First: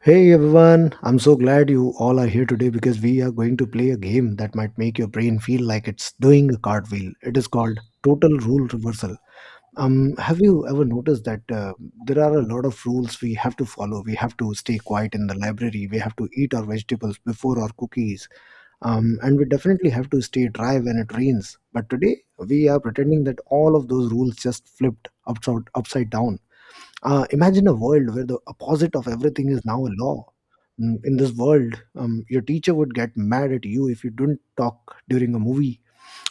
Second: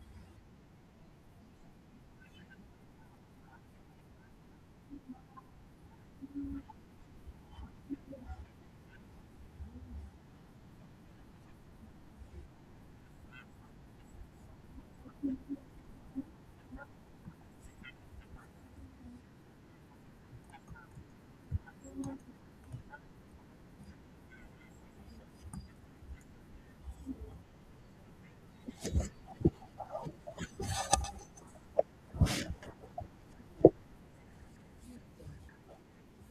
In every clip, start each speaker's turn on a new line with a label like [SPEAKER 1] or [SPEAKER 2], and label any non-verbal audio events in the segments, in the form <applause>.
[SPEAKER 1] Hey everyone, I'm so glad you all are here today because we are going to play a game that might make your brain feel like it's doing a cartwheel. It is called Total Rule Reversal. Have you ever noticed that there are a lot of rules we have to follow? We have to stay quiet in the library, we have to eat our vegetables before our cookies, and we definitely have to stay dry when it rains. But today, we are pretending that all of those rules just flipped upside down. Imagine a world where the opposite of everything is now a law. Mm. In this world, your teacher would get mad at you if you didn't talk during a movie.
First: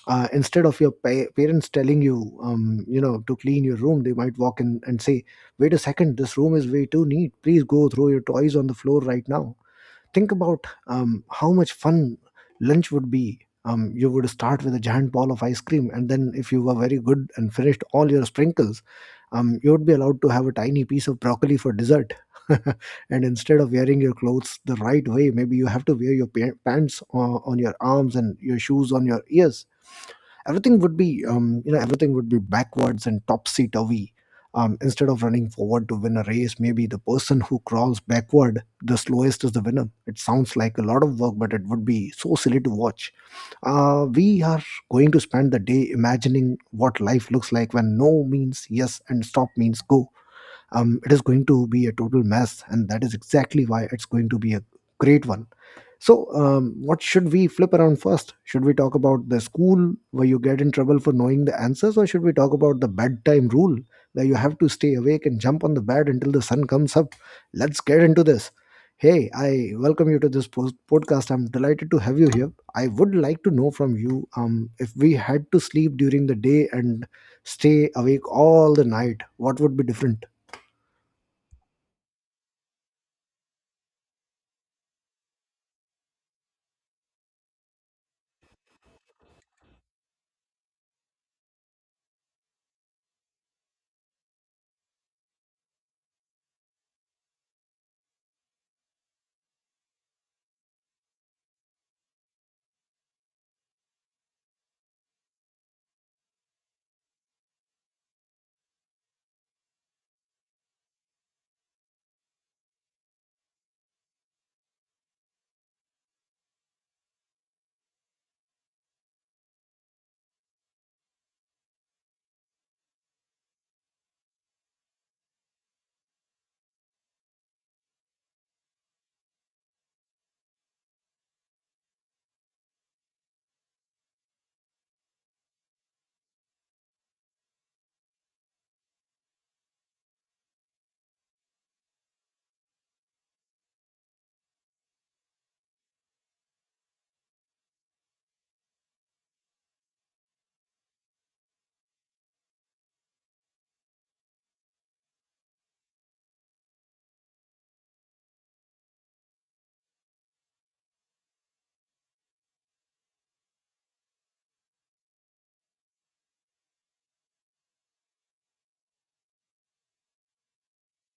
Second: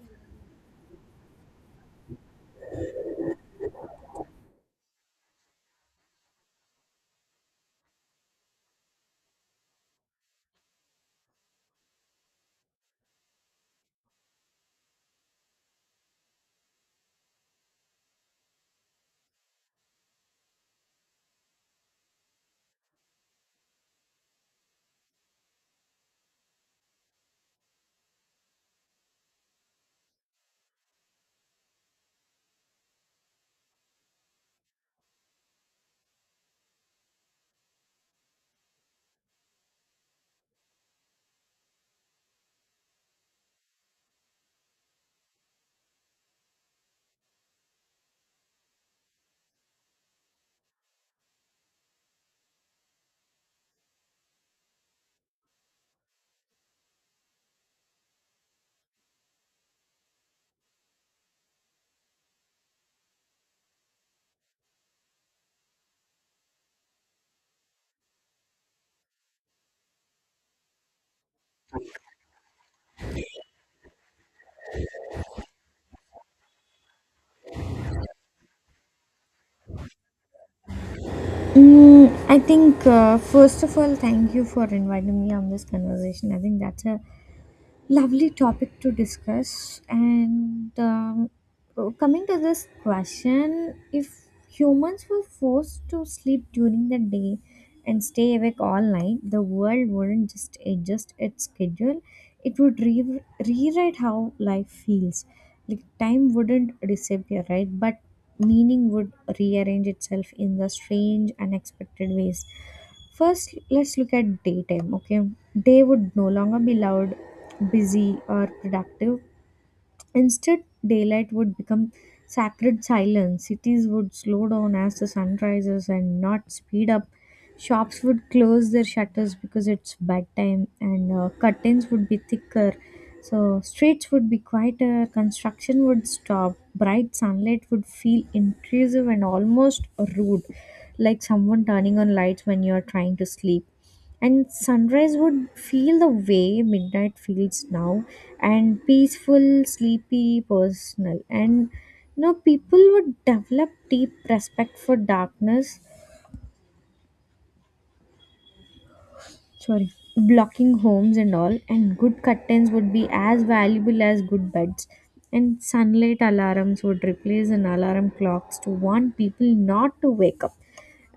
[SPEAKER 1] Instead of your parents telling you, to clean your room, they might walk in and say, "Wait a second, this room is way too neat. Please go throw your toys on the floor right now." Think about how much fun lunch would be. You would start with a giant ball of ice cream, and then if you were very good and finished all your sprinkles, you would be allowed to have a tiny piece of broccoli for dessert. <laughs> And instead of wearing your clothes the right way, maybe you have to wear your pants on your arms and your shoes on your ears. Everything would be everything would be backwards and topsy turvy. Instead of running forward to win a race, maybe the person who crawls backward the slowest is the winner. It sounds like a lot of work, but it would be so silly to watch. We are going to spend the day imagining what life looks like when no means yes and stop means go. It is going to be a total mess, and that is exactly why it's going to be a great one. So, what should we flip around first? Should we talk about the school where you get in trouble for knowing the answers, or should we talk about the bedtime rule where you have to stay awake and jump on the bed until the sun comes up? Let's get into this. Hey, I welcome you to this podcast. I'm delighted to have you here. I would like to know from you, if we had to sleep during the day and stay awake all the night, what would be different?
[SPEAKER 2] I think first of all, thank you for inviting me on this conversation. I think that's a lovely topic to discuss. And coming to this question, if humans were forced to sleep during the day and stay awake all night, the world wouldn't just adjust its schedule, it would rewrite how life feels. Like time wouldn't disappear, right? But meaning would rearrange itself in the strange, unexpected ways. First, let's look at daytime, okay? Day would no longer be loud, busy, or productive. Instead, daylight would become sacred silence. Cities would slow down as the sun rises and not speed up. Shops would close their shutters because it's bedtime, and curtains would be thicker. So streets would be quieter, construction would stop, bright sunlight would feel intrusive and almost rude, like someone turning on lights when you're trying to sleep, and sunrise would feel the way midnight feels now, and peaceful, sleepy, personal. And people would develop deep respect for darkness, sorry, blocking homes and all. And good curtains would be as valuable as good beds. And sunlight alarms would replace an alarm clocks to warn people not to wake up.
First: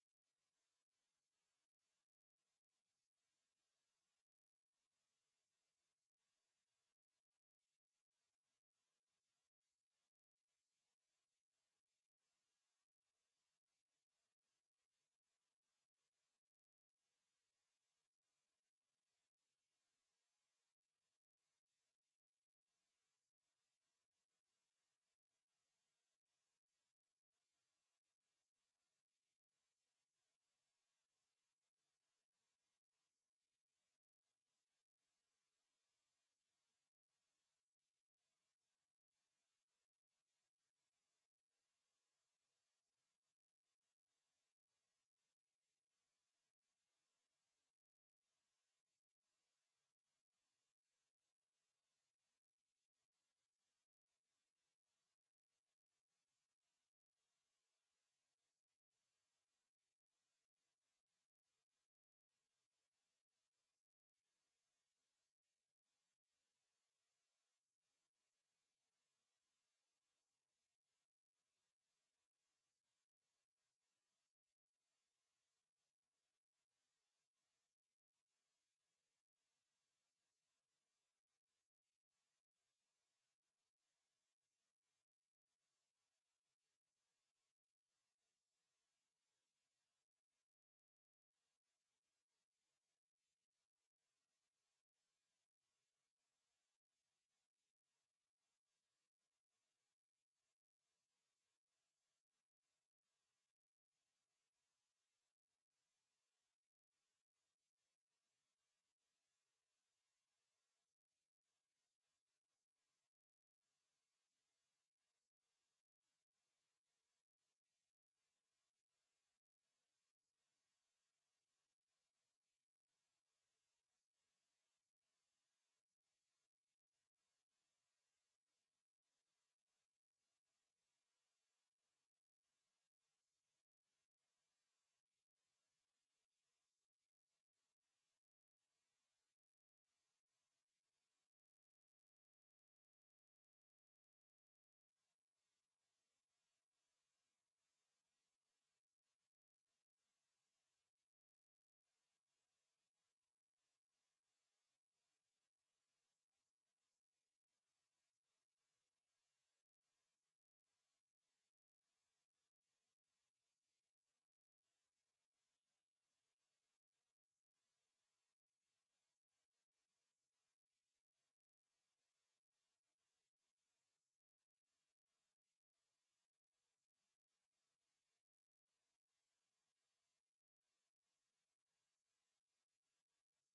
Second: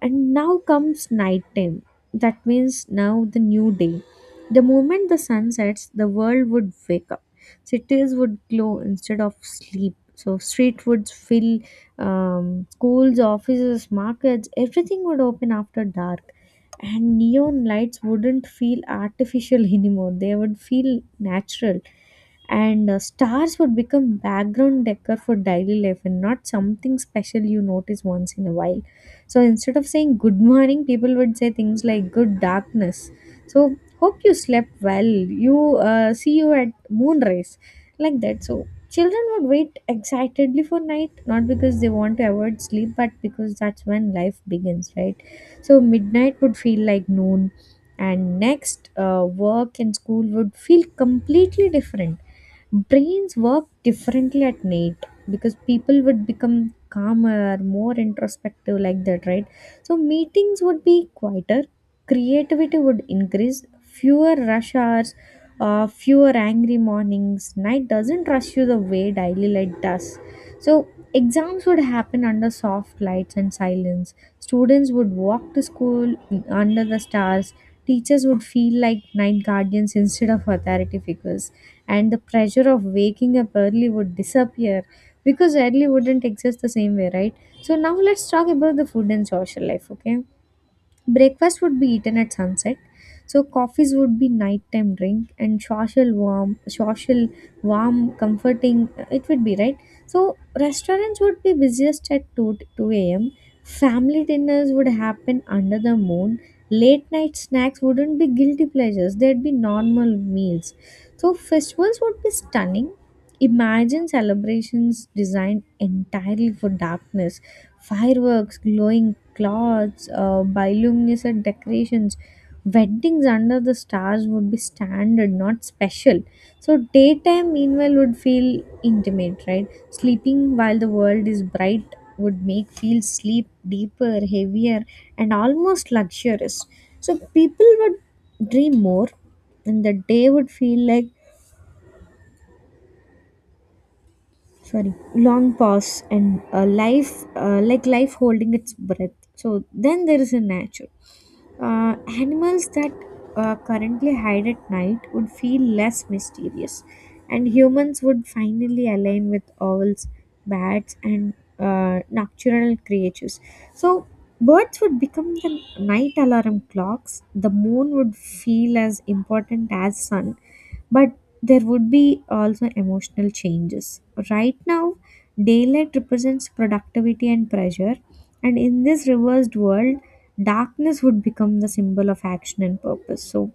[SPEAKER 2] And now comes night time. That means now the new day. The moment the sun sets, the world would wake up. Cities would glow instead of sleep. So street would fill, schools, offices, markets. Everything would open after dark, and neon lights wouldn't feel artificial <laughs> anymore, they would feel natural, and stars would become background decor for daily life and not something special you notice once in a while. So instead of saying good morning, people would say things like good darkness, so hope you slept well, you see you at moonrise, like that. So children would wait excitedly for night, not because they want to avoid sleep, but because that's when life begins, right? So midnight would feel like noon, and next, work and school would feel completely different. Brains work differently at night because people would become calmer, more introspective, like that, right? So meetings would be quieter, creativity would increase, fewer rush hours, fewer angry mornings. Night doesn't rush you the way daily light does. So exams would happen under soft lights and silence, students would walk to school under the stars, teachers would feel like night guardians instead of authority figures, and the pressure of waking up early would disappear because early wouldn't exist the same way, right? So now let's talk about the food and social life, okay? Breakfast would be eaten at sunset, so coffees would be nighttime drink and social, warm, comforting. It would be, right? So restaurants would be busiest at two a.m. Family dinners would happen under the moon. Late night snacks wouldn't be guilty pleasures; they'd be normal meals. So festivals would be stunning. Imagine celebrations designed entirely for darkness, fireworks, glowing cloths, bioluminescent decorations. Weddings under the stars would be standard, not special. So daytime, meanwhile, would feel intimate, right? Sleeping while the world is bright would make feel sleep deeper, heavier, and almost luxurious. So people would dream more, and the day would feel like, sorry, long pause, and life like life holding its breath. So then there is a nature. uh, Animals that currently hide at night would feel less mysterious, and humans would finally align with owls, bats, and nocturnal creatures. So birds would become the night alarm clocks, the moon would feel as important as sun. But there would be also emotional changes. Right now, daylight represents productivity and pressure, and in this reversed world, darkness would become the symbol of action and purpose. So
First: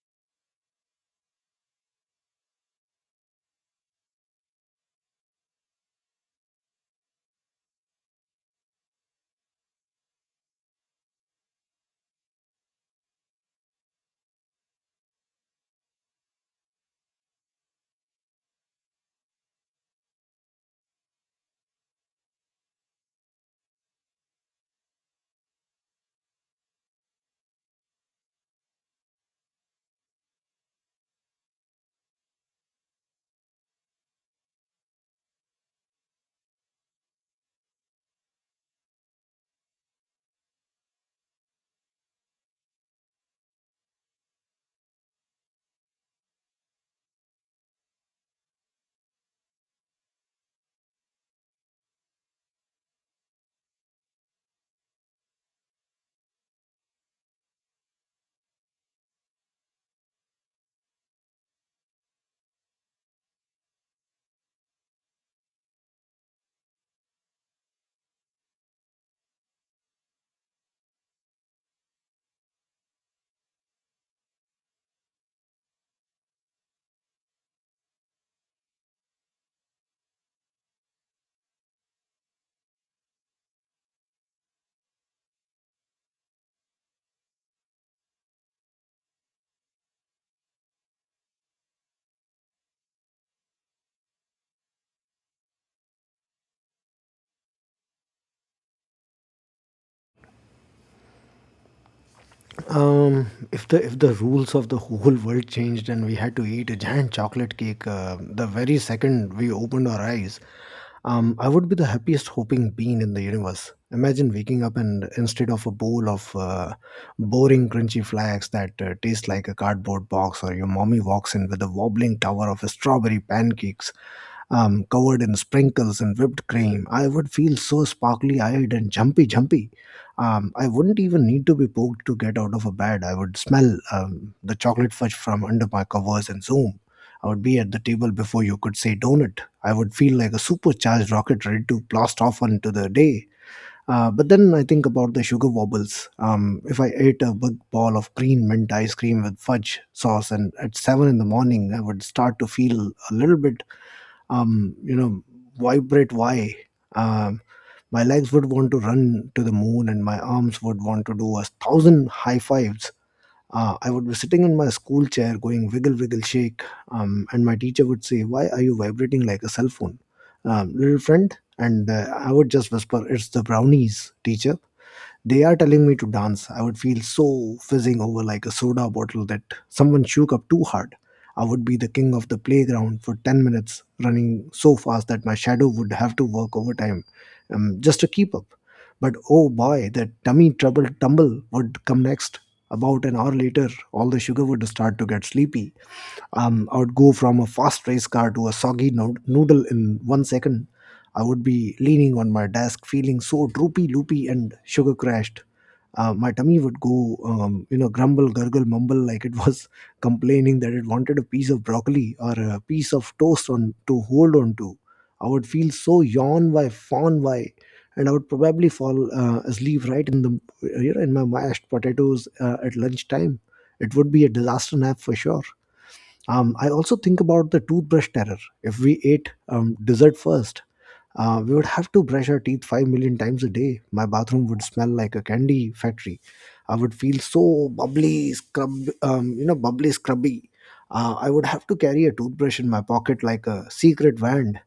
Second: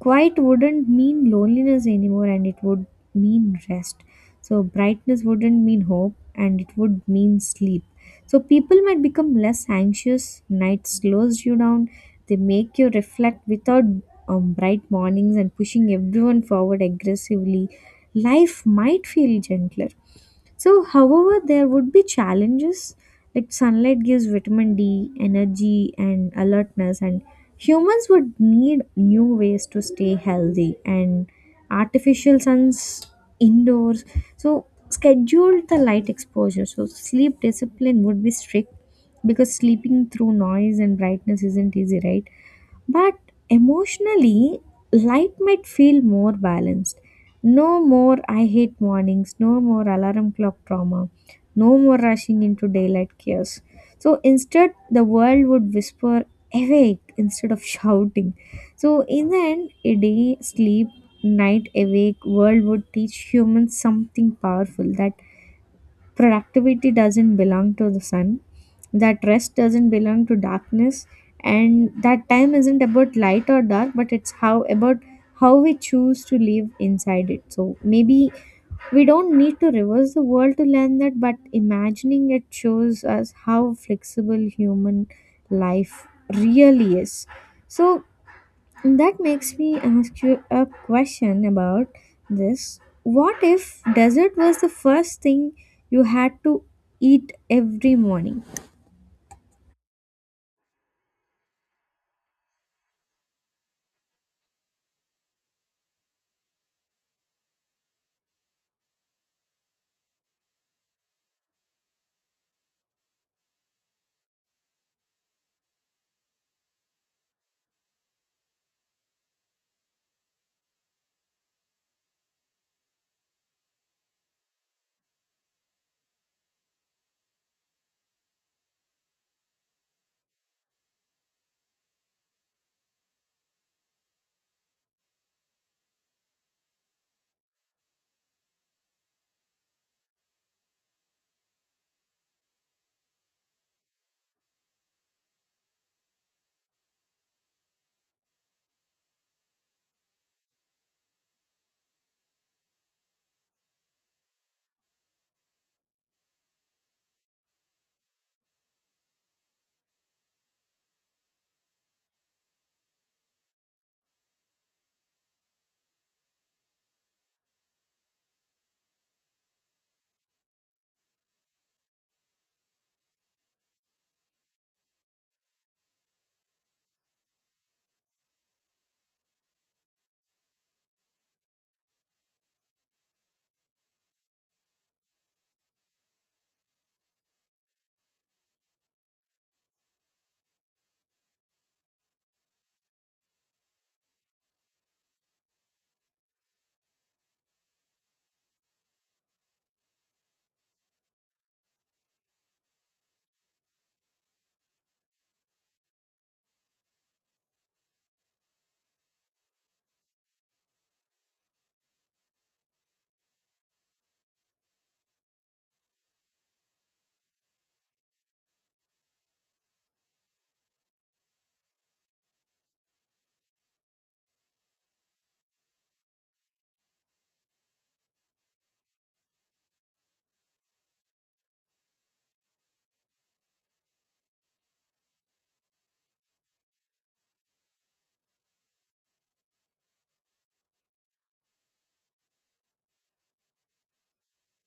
[SPEAKER 2] quiet wouldn't mean loneliness anymore, and it would mean rest. So brightness wouldn't mean hope, and it would mean sleep. So people might become less anxious, nights slows you down, they make you reflect without bright mornings and pushing everyone forward aggressively. Life might feel gentler. So, however, there would be challenges, like sunlight gives vitamin D, energy, and alertness, and humans would need new ways to stay healthy and artificial suns indoors. So schedule the light exposure. So sleep discipline would be strict because sleeping through noise and brightness isn't easy, right? But emotionally, light might feel more balanced. No more I hate mornings, no more alarm clock trauma, no more rushing into daylight chaos. So instead, the world would whisper awake instead of shouting. So in the end, a day sleep, night awake world would teach humans something powerful, that productivity doesn't belong to the sun, that rest doesn't belong to darkness, and that time isn't about light or dark, but it's how about how we choose to live inside it. So maybe we don't need to reverse the world to learn that, but imagining it shows us how flexible human life really is. So that makes me ask you a question about this. What if dessert was the first thing you had to eat every morning?
[SPEAKER 1] If the rules of the whole world changed and we had to eat a giant chocolate cake, the very second we opened our eyes, I would be the happiest hopping bean in the universe. Imagine waking up and instead of a bowl of boring crunchy flakes that taste like a cardboard box, or your mommy walks in with a wobbling tower of strawberry pancakes covered in sprinkles and whipped cream. I would feel so sparkly eyed and jumpy. I wouldn't even need to be poked to get out of a bed. I would smell the chocolate fudge from under my covers and zoom. I would be at the table before you could say donut. I would feel like a supercharged rocket ready to blast off into the day. But then I think about the sugar wobbles. If I ate a big ball of green mint ice cream with fudge sauce and at 7 in the morning, I would start to feel a little bit um, you know, vibrate why. Um, my legs would want to run to the moon and my arms would want to do 1,000 high fives. I would be sitting in my school chair going wiggle, wiggle, shake. And my teacher would say, "Why are you vibrating like a cell phone? Little friend." And I would just whisper, "It's the brownies, teacher, they are telling me to dance." I would feel so fizzing over like a soda bottle that someone shook up too hard. I would be the king of the playground for 10 minutes, running so fast that my shadow would have to work overtime just to keep up. But oh boy, that tummy trouble tumble would come next. About an hour later, all the sugar would start to get sleepy. I would go from a fast race car to a soggy noodle in 1 second. I would be leaning on my desk, feeling so droopy, loopy, and sugar crashed. My tummy would go, grumble, gurgle, mumble <laughs> like it was <laughs> complaining that it wanted a piece of broccoli or a piece of toast on to hold on to. I would feel so yawn why, fawn why, and I would probably fall asleep right in the in my mashed potatoes at lunchtime. It would be a disaster nap for sure. I also think about the toothbrush terror. If we ate dessert first, we would have to brush our teeth 5 million times a day. My bathroom would smell like a candy factory. I would feel so bubbly, bubbly, scrubby. I would have to carry a toothbrush in my pocket like a secret wand.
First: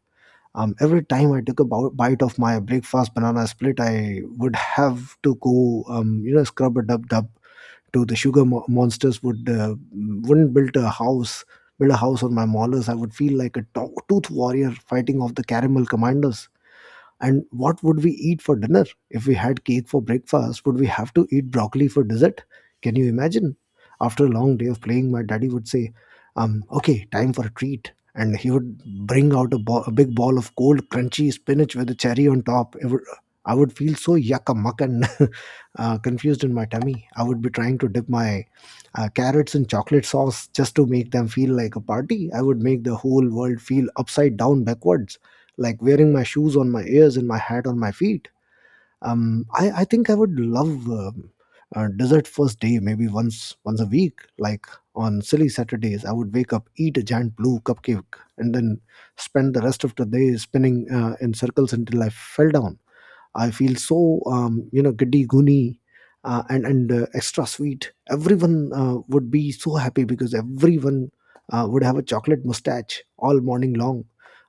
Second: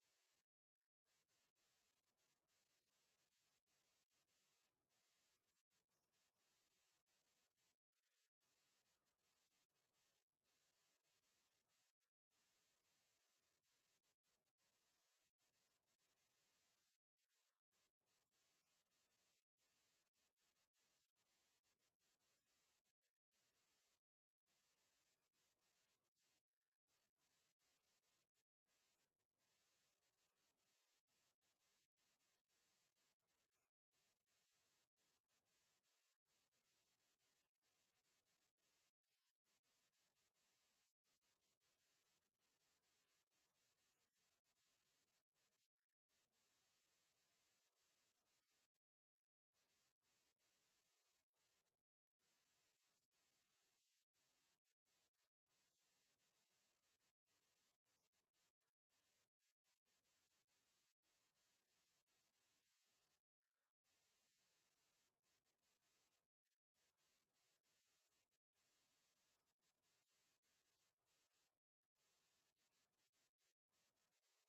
[SPEAKER 1] Every time I took a bite of my breakfast banana split, I would have to go, scrub a dub dub, to the sugar mo- monsters would wouldn't build a house on my molars. I would feel like a tooth warrior fighting off the caramel commanders. And what would we eat for dinner? If we had cake for breakfast, would we have to eat broccoli for dessert? Can you imagine? After a long day of playing, my daddy would say, "Okay, time for a treat." And he would bring out a big ball of cold, crunchy spinach with a cherry on top. I would feel so yucca muck and <laughs> confused in my tummy. I would be trying to dip my carrots in chocolate sauce just to make them feel like a party. I would make the whole world feel upside down backwards, like wearing my shoes on my ears and my hat on my feet. I think I would love a dessert first day, maybe once a week. Like on silly Saturdays, I would wake up, eat a giant blue cupcake, and then spend the rest of the day spinning in circles until I fell down. I feel so giddy goony and extra sweet. Everyone would be so happy because everyone would have a chocolate mustache all morning long.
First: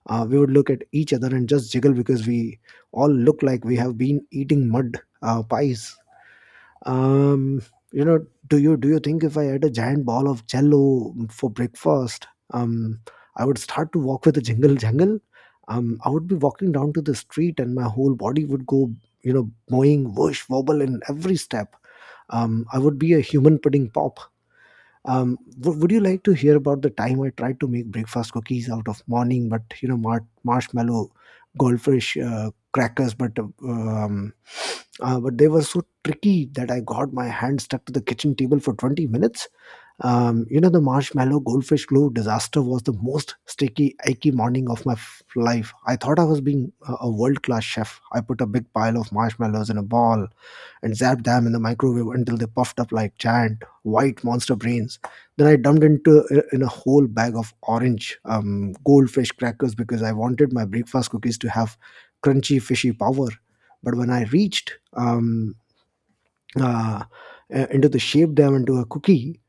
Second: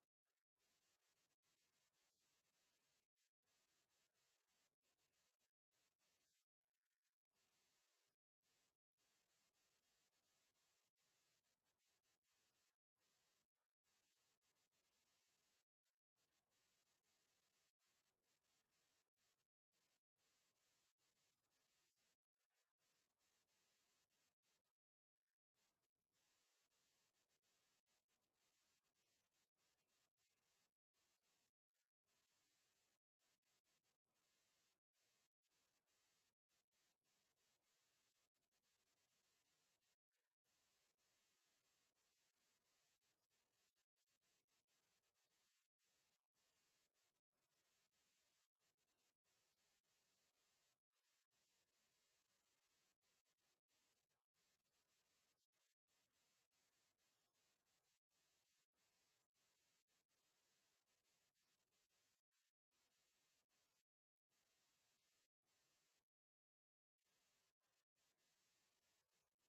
[SPEAKER 1] We would look at each other and just jiggle because we all look like we have been eating mud pies. Um, you know, do you do you think if I had a giant ball of jello for breakfast, um, I would start to walk with a jingle jangle? I would be walking down to the street and my whole body would go, mowing, whoosh, wobble in every step. I would be a human pudding pop. Would you like to hear about the time I tried to make breakfast cookies out of morning, but marshmallow, goldfish, crackers, but <sniffs> but they were so tricky that I got my hand stuck to the kitchen table for 20 minutes? The marshmallow goldfish glue disaster was the most sticky, icky morning of my life. I thought I was being a world class chef. I put a big pile of marshmallows in a ball and zapped them in the microwave until they puffed up like giant white monster brains. Then I dumped into in a whole bag of orange goldfish crackers because I wanted my breakfast cookies to have crunchy fishy power. But when I reached uh, into the shape them into a cookie.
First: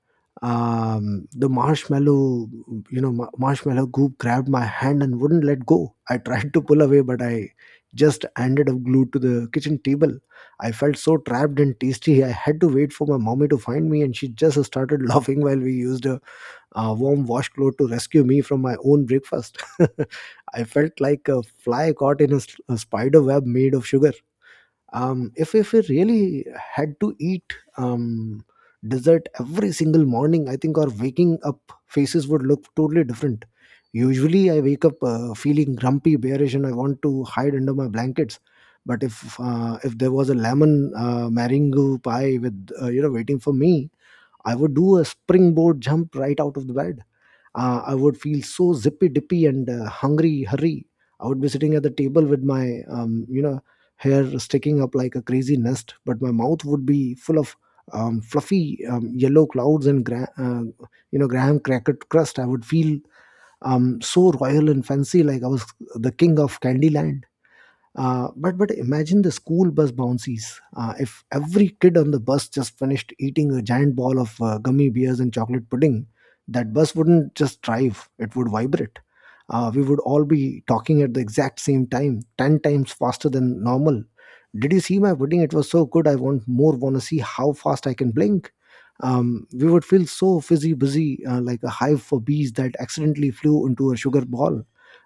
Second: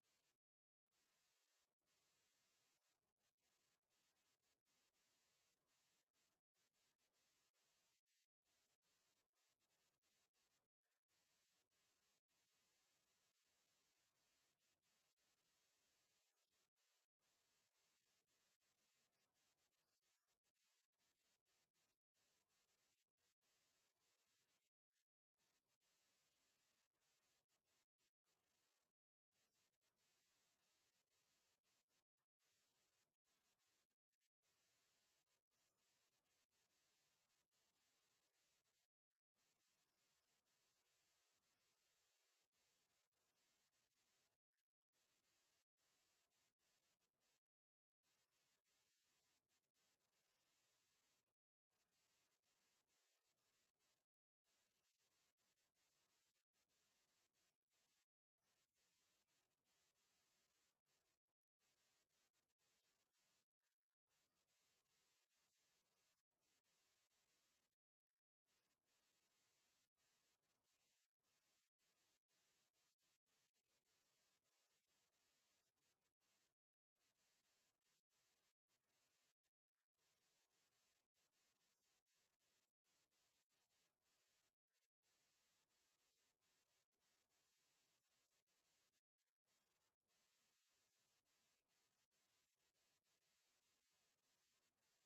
[SPEAKER 1] The marshmallow, you know, ma- marshmallow goop grabbed my hand and wouldn't let go. I tried to pull away, but I just ended up glued to the kitchen table. I felt so trapped and tasty. I had to wait for my mommy to find me, and she just started <laughs> laughing while we used warm washcloth to rescue me from my own breakfast. <laughs> I felt like a fly caught in a spider web made of sugar. If we really had to eat um, dessert every single morning, I think our waking up faces would look totally different. Usually, I wake up feeling grumpy, bearish, and I want to hide under my blankets. But if there was a lemon mango pie with waiting for me, I would do a springboard jump right out of the bed. I would feel so zippy dippy and hungry. Hurry! I would be sitting at the table with my hair sticking up like a crazy nest, but my mouth would be full of fluffy yellow clouds and graham cracker crust. I would feel so royal and fancy, like I was the king of Candyland. But imagine the school bus bouncies. If every kid on the bus just finished eating a giant ball of gummy bears and chocolate pudding, that bus wouldn't just drive; it would vibrate. We would all be talking at the exact same time, ten times faster than normal. Did you see my pudding? It was so good. I want more. Want to see how fast I can blink. We would feel so fizzy, busy, like a hive for bees that accidentally flew into a sugar ball.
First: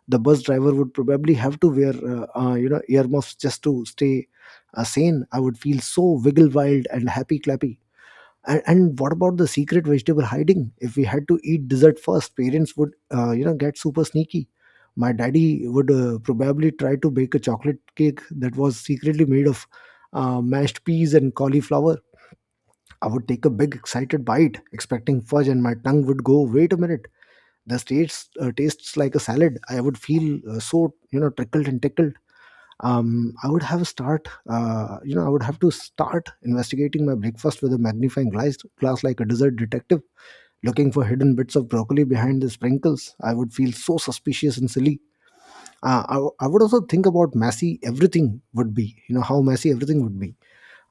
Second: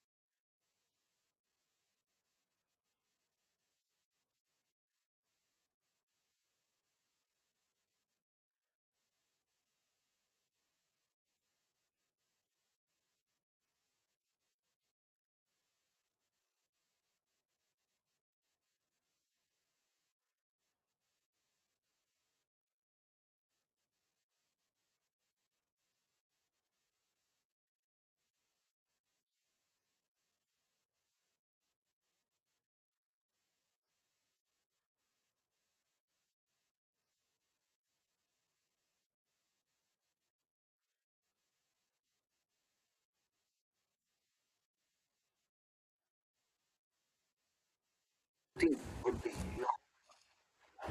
[SPEAKER 1] The bus driver would probably have to wear earmuffs just to stay sane. I would feel so wiggle wild and happy clappy. And what about the secret vegetable hiding? If we had to eat dessert first, parents would get super sneaky. My daddy would probably try to bake a chocolate cake that was secretly made of mashed peas and cauliflower. I would take a big excited bite expecting fudge, and my tongue would go, wait a minute, the states tastes like a salad. I would feel so trickled and tickled. Um, I would have start you know I would have to start investigating my breakfast with a magnifying glass, like a dessert detective, looking for hidden bits of broccoli behind the sprinkles. I would feel so suspicious and silly. I would also think about messy everything would be, you know, how messy everything would be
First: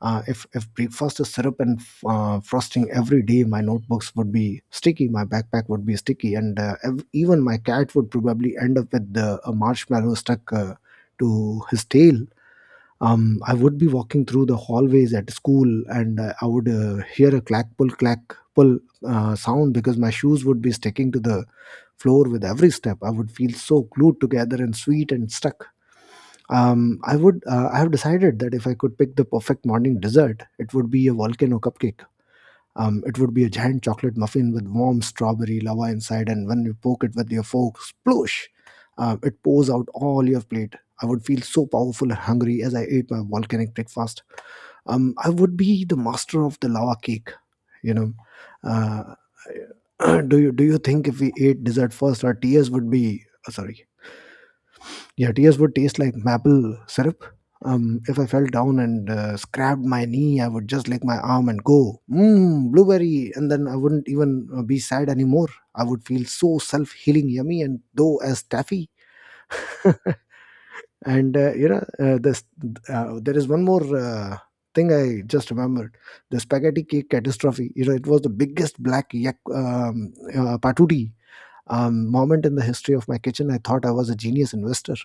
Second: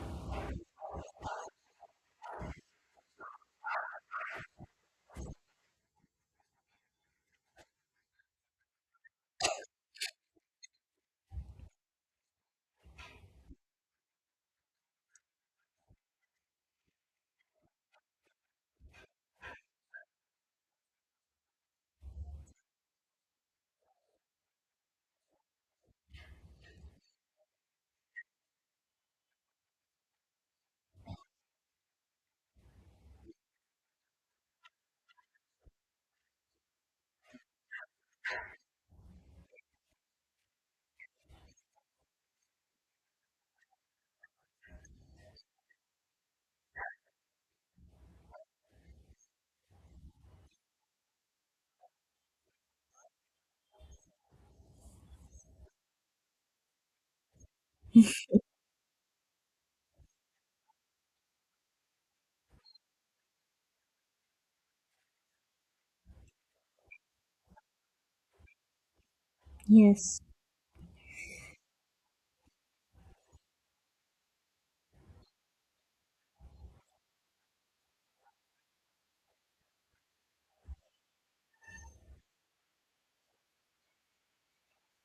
[SPEAKER 1] if breakfast is syrup and frosting every day. My notebooks would be sticky, my backpack would be sticky, and even my cat would probably end up with a marshmallow stuck to his tail. I would be walking through the hallways at school, and I would hear a clack pull sound because my shoes would be sticking to the floor with every step. I would feel so glued together and sweet and stuck. I would. I have decided that if I could pick the perfect morning dessert, it would be a volcano cupcake. It would be a giant chocolate muffin with warm strawberry lava inside, and when you poke it with your fork, sploosh! It pours out all your plate. I would feel so powerful and hungry as I ate my volcanic breakfast. I would be the master of the lava cake. You know, uh, <clears throat> do you think if we ate dessert first, our tears would be yeah, tears would taste like maple syrup. If I fell down and scrapped my knee, I would just lick my arm and go, mmm, blueberry. And then I wouldn't even be sad anymore. I would feel so self healing, yummy, and dough as taffy. <laughs>
[SPEAKER 2] Yes,
[SPEAKER 1] and, you know, this, There is one more thing I just remembered: the spaghetti cake catastrophe. You know, it was the biggest black yak, patuti moment in the history of my kitchen. I thought I was a genius investor,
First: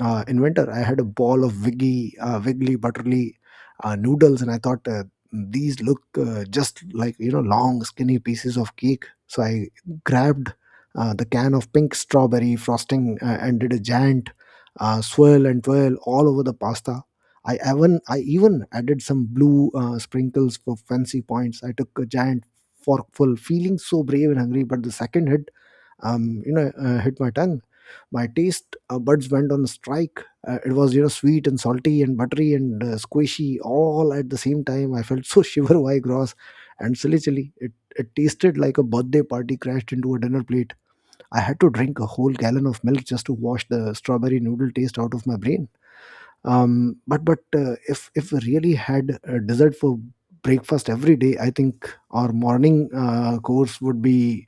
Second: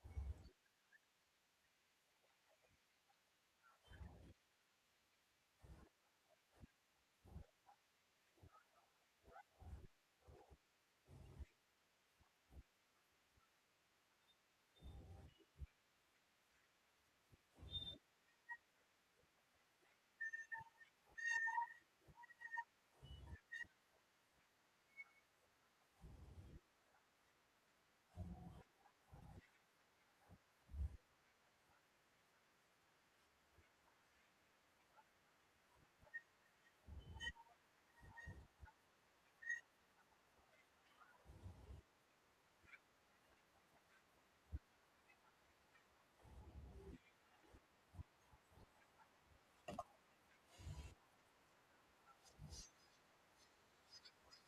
[SPEAKER 1] uh, inventor. I had a ball of wiggly, butterly noodles, and I thought, these look just like, you know, long, skinny pieces of cake. So I grabbed the can of pink strawberry frosting and did a giant swirl and twirl all over the pasta. I even added some blue sprinkles for fancy points. I took a giant forkful, feeling so brave and hungry. But the second hit my tongue. My taste buds went on strike. It was, you know, sweet and salty and buttery and squishy all at the same time. I felt so <laughs> shiver why gross and silly chilly. It tasted like a birthday party crashed into a dinner plate. I had to drink a whole gallon of milk just to wash the strawberry noodle taste out of my brain. But if we really had a dessert for breakfast every day, I think our morning course would be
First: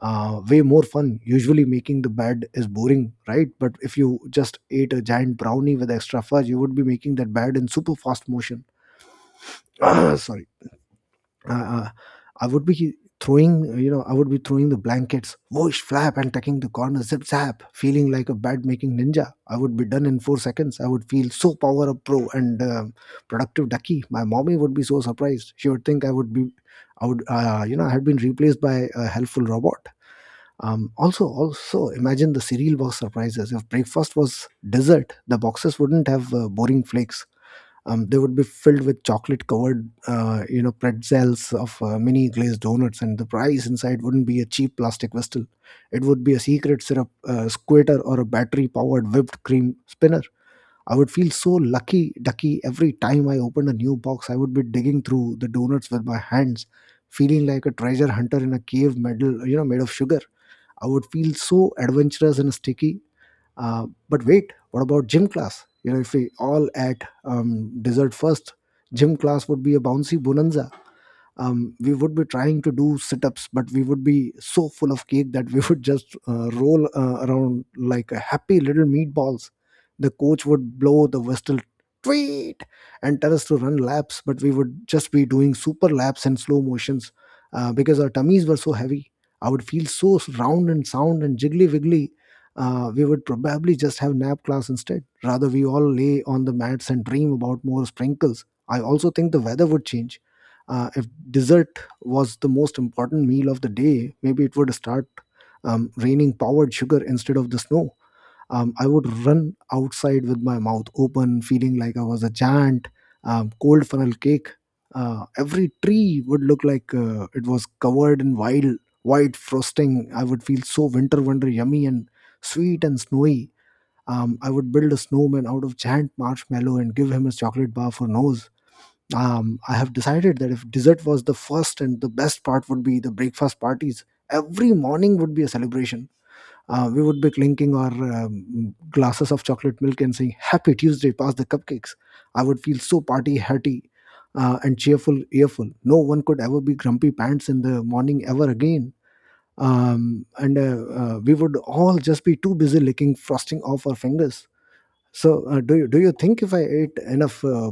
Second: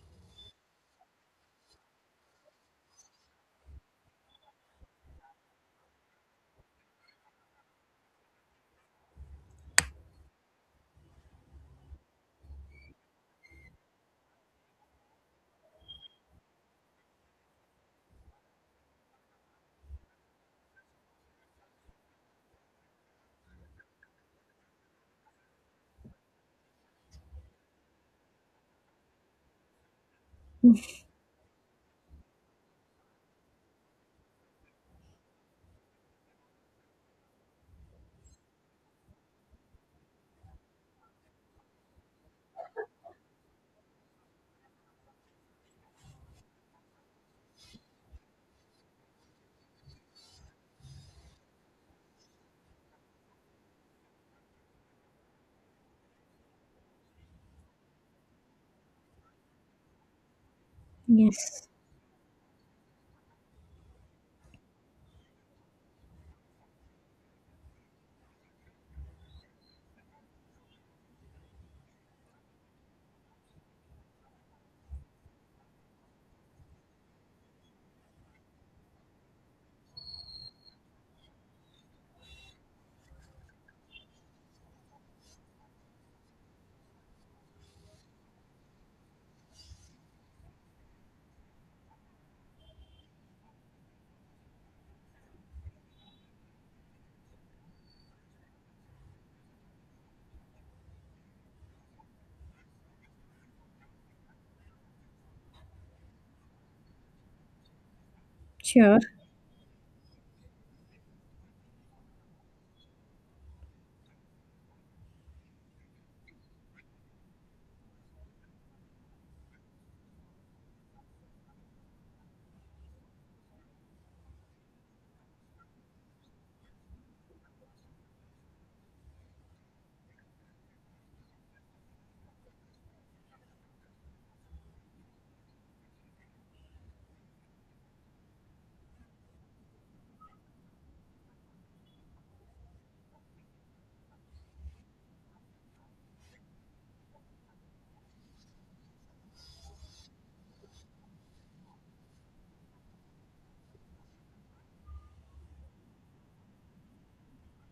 [SPEAKER 1] way more fun. Usually, making the bed is boring, right? But if you just ate a giant brownie with extra fudge, you would be making that bed in super fast motion. <coughs> <clears throat> Sorry, uh, uh, I would be throwing, you know, I would be throwing the blankets, whoosh, flap, and tucking the corners, zip, zap, feeling like a bed making ninja. I would be done in 4 seconds. I would feel so power up pro and productive ducky. My mommy would be so surprised. She would think I would be, I would, you know, I had been replaced by a helpful robot. Also imagine the cereal box surprises. If breakfast was dessert, the boxes wouldn't have boring flakes. They would be filled with chocolate-covered pretzels of mini glazed donuts, and the prize inside wouldn't be a cheap plastic whistle. It would be a secret syrup squitter or a battery-powered whipped cream spinner. I would feel so lucky, ducky, every time I opened a new box. I would be digging through the donuts with my hands, feeling like a treasure hunter in a cave medal, you know, made of sugar. I would feel
[SPEAKER 2] yes,
[SPEAKER 1] so adventurous and sticky. But wait, what about gym class? You know, if we all at dessert first, gym class would be a bouncy bonanza. Um, we would be trying to do sit-ups, but we would be so full of cake that we <laughs> would just roll around like a happy little meatballs. The coach would blow the whistle, tweet, and tell us to run laps, but we would just be doing super laps and slow motions because our tummies were so heavy. I would feel so round and sound and jiggly wiggly. We would probably just have nap class instead, rather we all lay on the mats and dream about more sprinkles. I also think the weather would change. If dessert was the most important meal of the day, maybe it would start raining powdered sugar instead of the snow. I
[SPEAKER 2] sure.
[SPEAKER 1] would run outside with my mouth open, feeling like I was a giant. Cold funnel cake. Every tree would look like it was covered in wild white frosting. I would feel so winter wonder yummy and sweet and snowy. I would build a snowman out of giant marshmallow and give him a chocolate bar for nose. Um, I have decided that if dessert was the first and the best part would be the breakfast parties. Every morning would be a celebration. We would be clinking our glasses of chocolate milk and saying, Happy Tuesday, pass the cupcakes. I would feel so party hearty and cheerful, earful. No one could ever be grumpy pants in the morning ever again. And We would all just be too busy licking frosting off our fingers. So, do you think if I ate enough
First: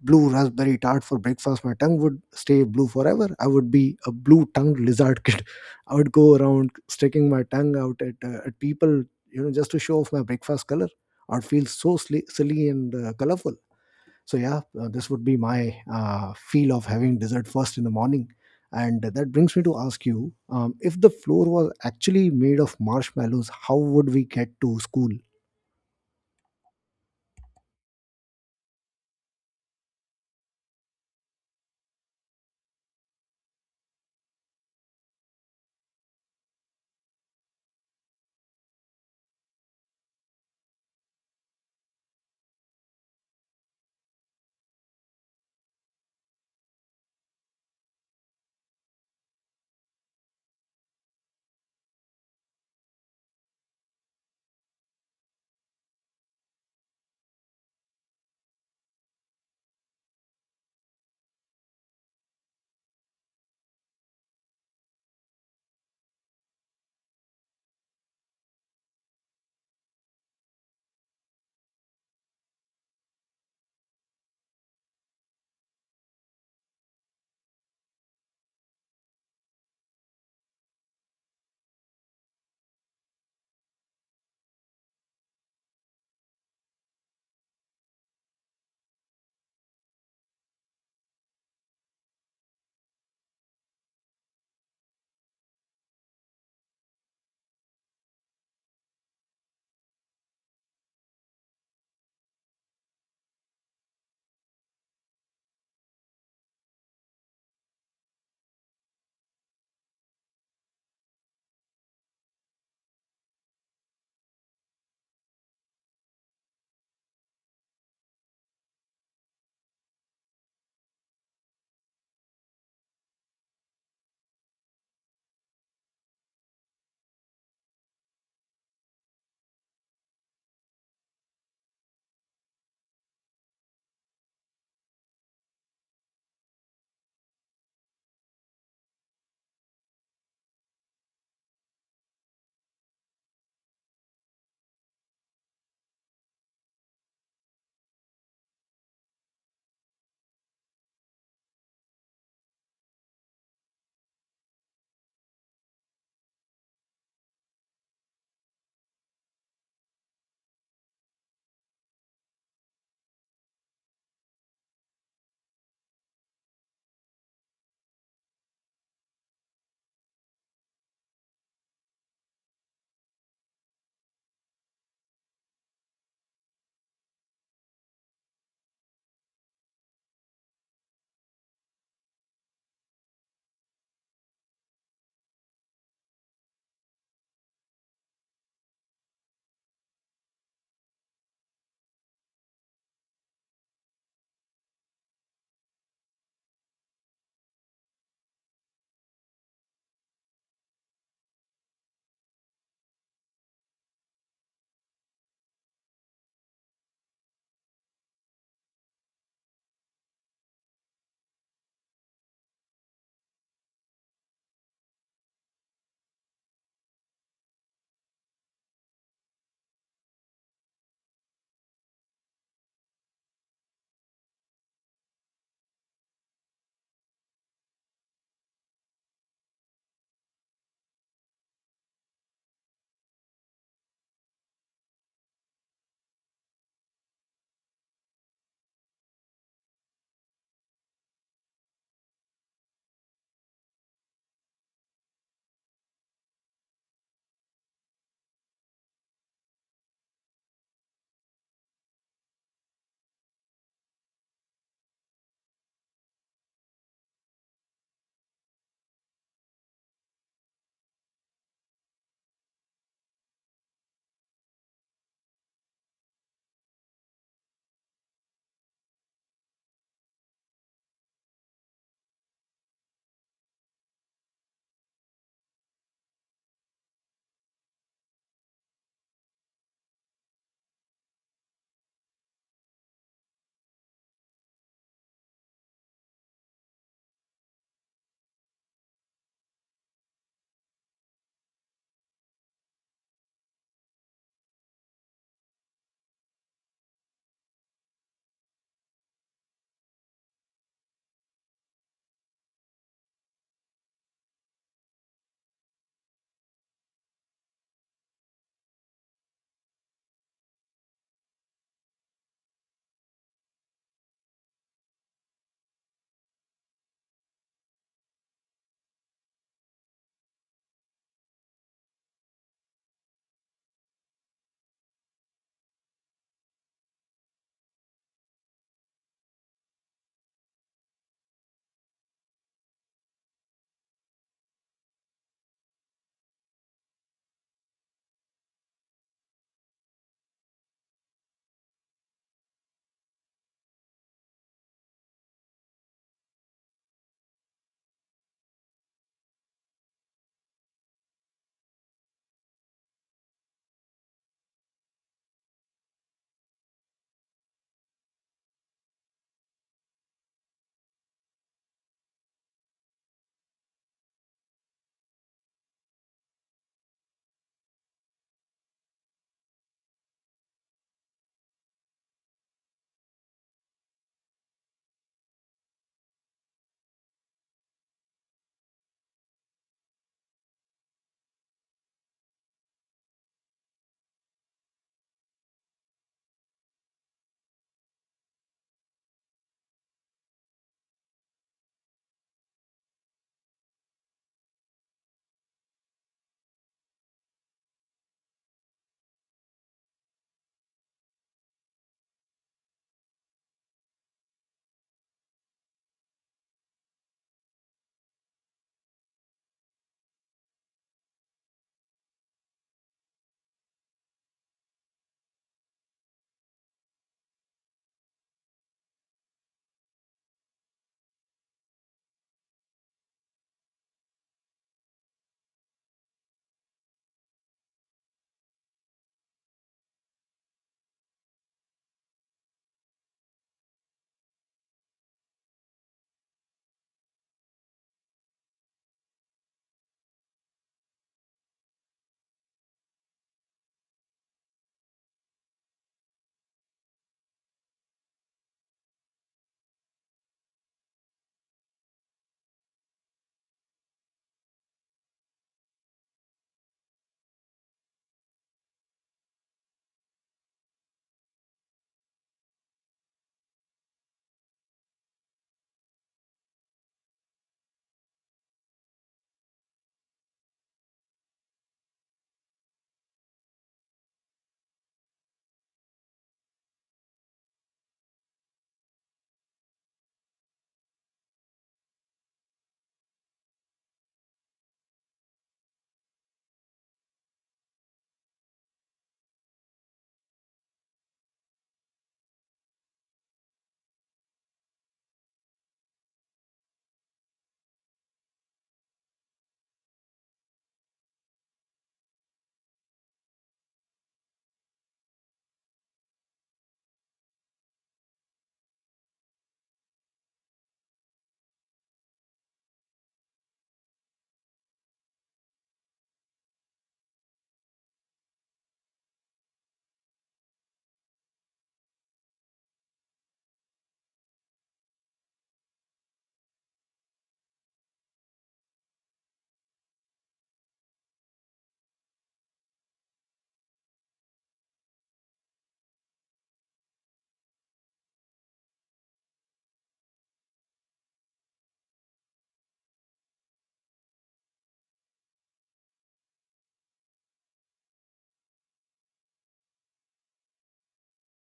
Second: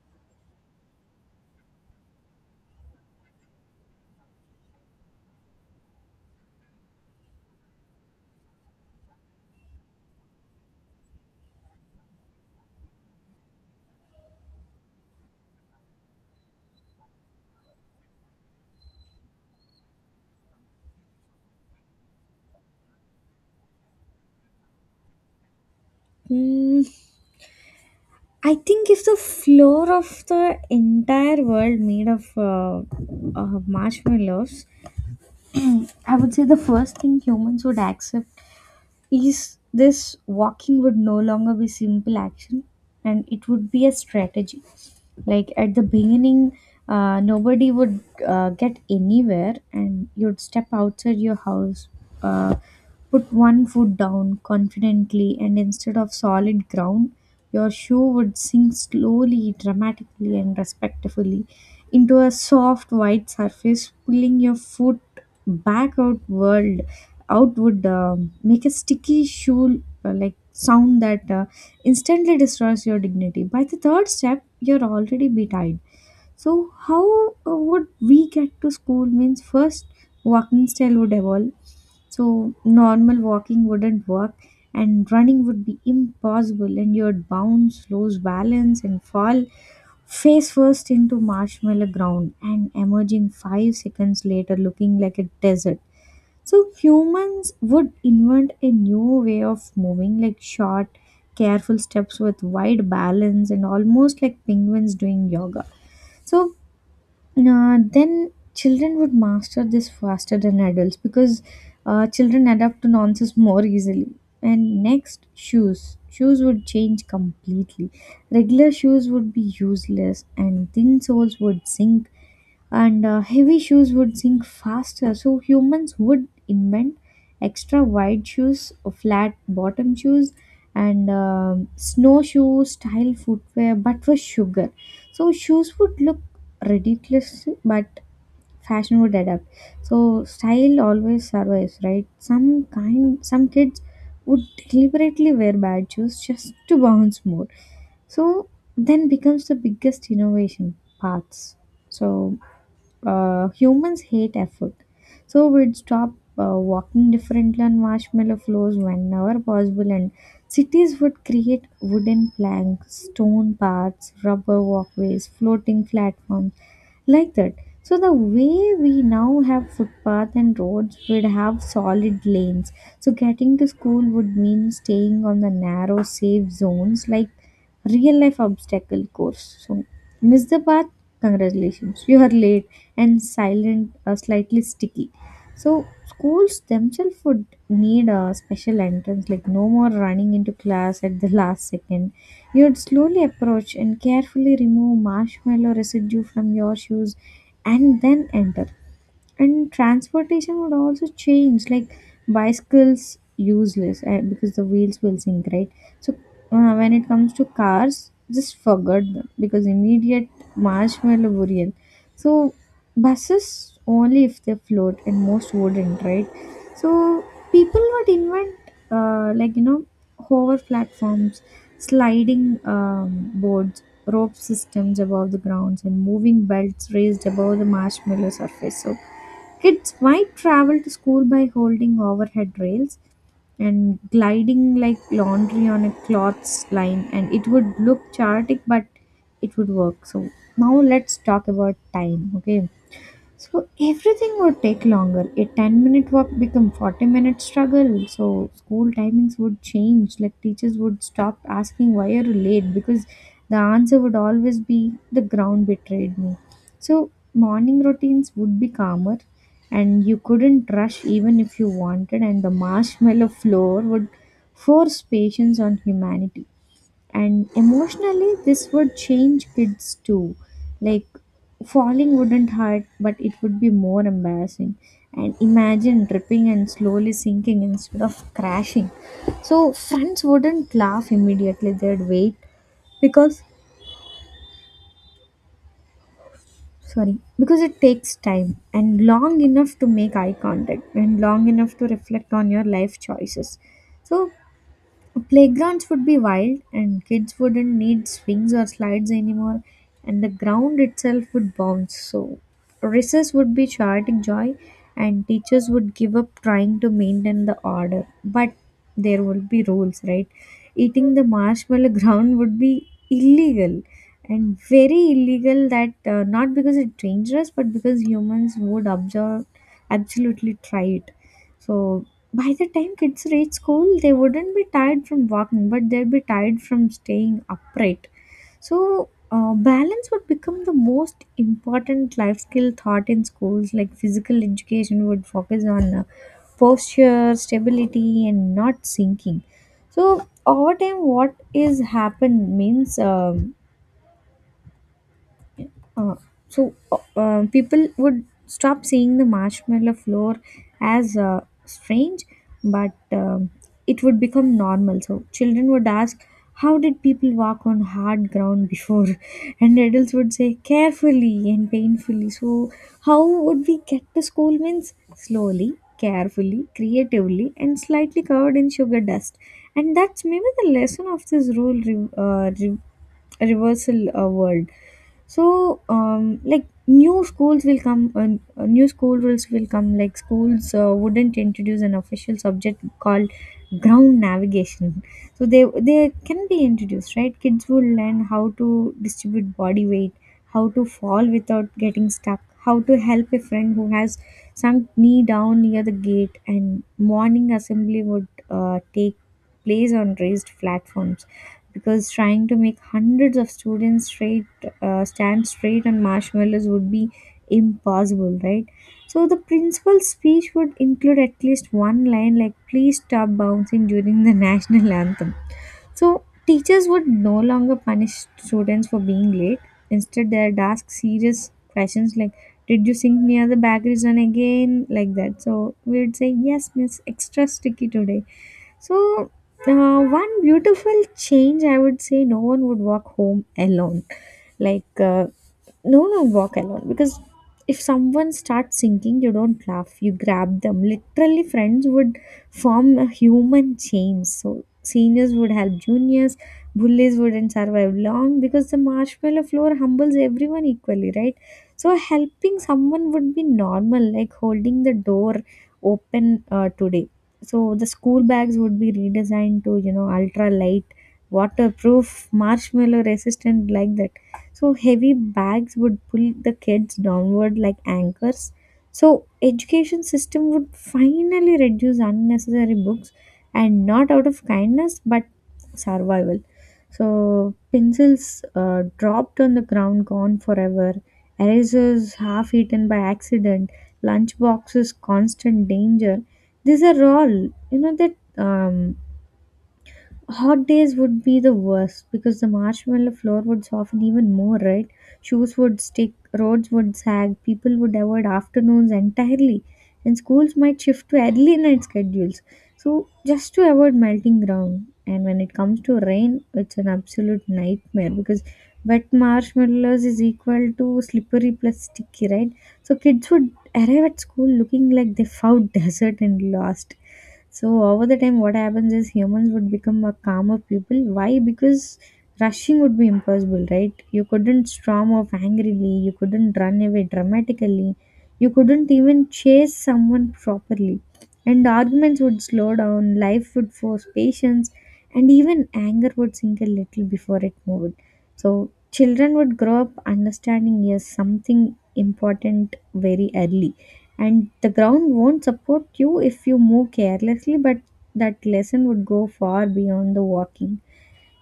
[SPEAKER 1] blue raspberry tart for breakfast, my tongue would stay blue forever? I would be a blue-tongued lizard kid. <laughs> I would go around sticking my tongue out at people, you know, just to show off my breakfast color. Or feel so silly and colorful. So yeah, this would be my feel of having dessert first in the morning. And that brings me to ask you, if the floor was actually made of marshmallows, how would we get to school?
[SPEAKER 2] Mm, I think if the floor of the entire world made of marshmallows, I would say the first thing humans would accept is this: walking would no longer be simple action, and it would be a strategy. Like at the beginning, nobody would get anywhere, and you'd step outside your house, uh, put one foot down confidently, and instead of solid ground, your shoe would sink slowly, dramatically, and respectfully into a soft white surface, pulling your foot back outward out would make a sticky shoe, like sound that instantly destroys your dignity. By the third step you're already betired. So how would we get to school means, first, walking style would evolve. So normal walking wouldn't work, and running would be impossible, and you'd bounce, lose balance, and fall face first into marshmallow ground and emerging 5 seconds later looking like a desert. So humans would invent a new way of moving, like short, careful steps with wide balance, and almost like penguins doing yoga. So then children would master this faster than adults because children adapt to nonsense more easily. And next, shoes. Shoes would change completely. Regular shoes would be useless, and thin soles would sink, and heavy shoes would sink faster. So humans would invent extra wide shoes, flat bottom shoes, and snowshoe style footwear, but for sugar. So shoes would look ridiculous, but fashion would adapt. So style always survives, right? Some kids would deliberately wear bad shoes just to bounce more. So then becomes the biggest innovation paths. So humans hate effort. So we'd stop walking differently on marshmallow floors whenever possible, and cities would create wooden planks, stone paths, rubber walkways, floating platforms, like that. So the way we now have footpath and roads would have solid lanes. So getting to school would mean staying on the narrow safe zones, like real life obstacle course. So miss the path? Congratulations, you are late and silent, slightly sticky. So schools themselves would need a special entrance, like no more running into class at the last second. You would slowly approach and carefully remove marshmallow residue from your shoes and then enter. And transportation would also change, like bicycles useless, because the wheels will sink, right? So when it comes to cars, just forget them because immediate marshmallow burial. So buses only if they float, and most wouldn't, right? So people would invent, like hover platforms, sliding boards, rope systems above the grounds, and moving belts raised above the marshmallow surface. So kids might travel to school by holding overhead rails and gliding like laundry on a cloths line, and it would look chaotic, but it would work. So now let's talk about time, okay? So everything would take longer. A 10-minute walk become 40-minute struggle. So school timings would change. Like teachers would stop asking why are you late because the answer would always be the ground betrayed me. So morning routines would be calmer, and you couldn't rush even if you wanted, and the marshmallow <laughs> floor would force patience on humanity. And emotionally this would change kids too, like falling wouldn't hurt, but it would be more embarrassing, and imagine tripping and slowly sinking instead of crashing. So friends wouldn't laugh immediately, they'd wait because, sorry, because it takes time and long enough to make eye contact and long enough to reflect on your life choices. So playgrounds would be wild, and kids wouldn't need swings or slides anymore, and the ground itself would bounce. So recess would be chaotic joy, and teachers would give up trying to maintain the order. But there would be rules, right? Eating the marshmallow <laughs> ground would be illegal and very illegal that, not because it's dangerous but because humans would observe absolutely try it. So by the time kids reach school, they wouldn't be tired from walking but they'll be tired from staying upright. So balance would become the most important life skill taught in schools, like physical education would focus on posture, stability, and not sinking. So over time, what is happened means uh, people would stop seeing the marshmallow floor as strange, but it would become normal. So children would ask, "How did people walk on hard ground before?" <laughs> And adults would say, "Carefully and painfully." So how would we get to school? Means slowly, carefully, creatively, and slightly covered in sugar dust. And that's maybe the lesson of this rule re- uh, reversal uh, world. So like new schools will come, new school rules will come, like schools wouldn't introduce an official subject called ground navigation. So they can be introduced, right? Kids will learn how to distribute body weight, how to fall without getting stuck, how to help a friend who has sunk knee down near the gate. And morning assembly would take place on raised platforms, because trying to make hundreds of students straight, stand straight on marshmallows would be impossible, right? So the principal's speech would include at least one line like, "Please stop bouncing during the <laughs> national anthem." So teachers would no longer punish students for being late. Instead, they'd ask serious questions like, "Did you sing near the bakery zone again?" Like that, so we would say, "Yes, miss, extra sticky today." So one beautiful change, I would say, no one would walk home alone. Like, uh, no, no walk alone. Because if someone starts singing, you don't laugh, you grab them. Literally, friends would form a human chain. So seniors would help juniors, bullies wouldn't survive long because the marshmallow floor humbles everyone equally, right? So helping someone would be normal, like holding the door open today. So the school bags would be redesigned to, you know, ultra light, waterproof, marshmallow resistant, like that. So heavy bags would pull the kids downward like anchors. So education system would finally reduce unnecessary books, and not out of kindness but survival. So pencils dropped on the ground, gone forever. Erasers half eaten by accident. Lunch boxes, constant danger. These are all you know that Hot days would be the worst because the marshmallow floor would soften even more, right? Shoes would stick, roads would sag, people would avoid afternoons entirely, and schools might shift to early night schedules. So, just to avoid melting ground. And when it comes to rain, it's an absolute nightmare because wet marshmallows is equal to slippery plus sticky, right? So kids would arrive at school looking like they found <laughs> desert and lost. So over the time, what happens is humans would become a calmer people. Why? Because rushing would be impossible, right? You couldn't storm off angrily. You couldn't run away dramatically. You couldn't even chase someone properly. And arguments would slow down. Life would force patience, and even anger would sink a little before it moved. So children would grow up understanding, yes, something important very early, and the ground won't support you if you move carelessly, but that lesson would go far beyond the walking.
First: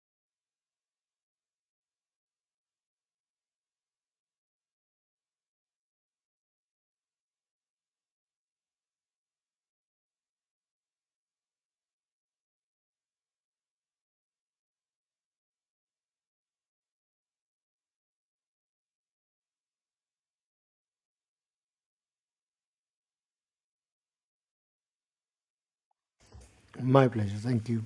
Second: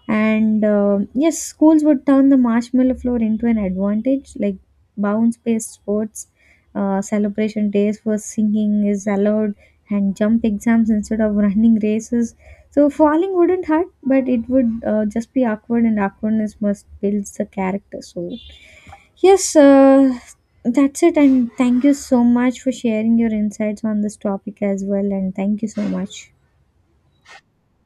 [SPEAKER 2] And yes, schools would turn the marshmallow floor into an advantage, like bounce based sports, celebration days for singing is allowed, and jump exams instead of <laughs> running races. So falling wouldn't hurt, but it would just be awkward, and awkwardness must builds the character. So yes, that's it. And thank you so much for sharing your insights on this topic as well. And thank you so much.
[SPEAKER 1] My pleasure. Thank you.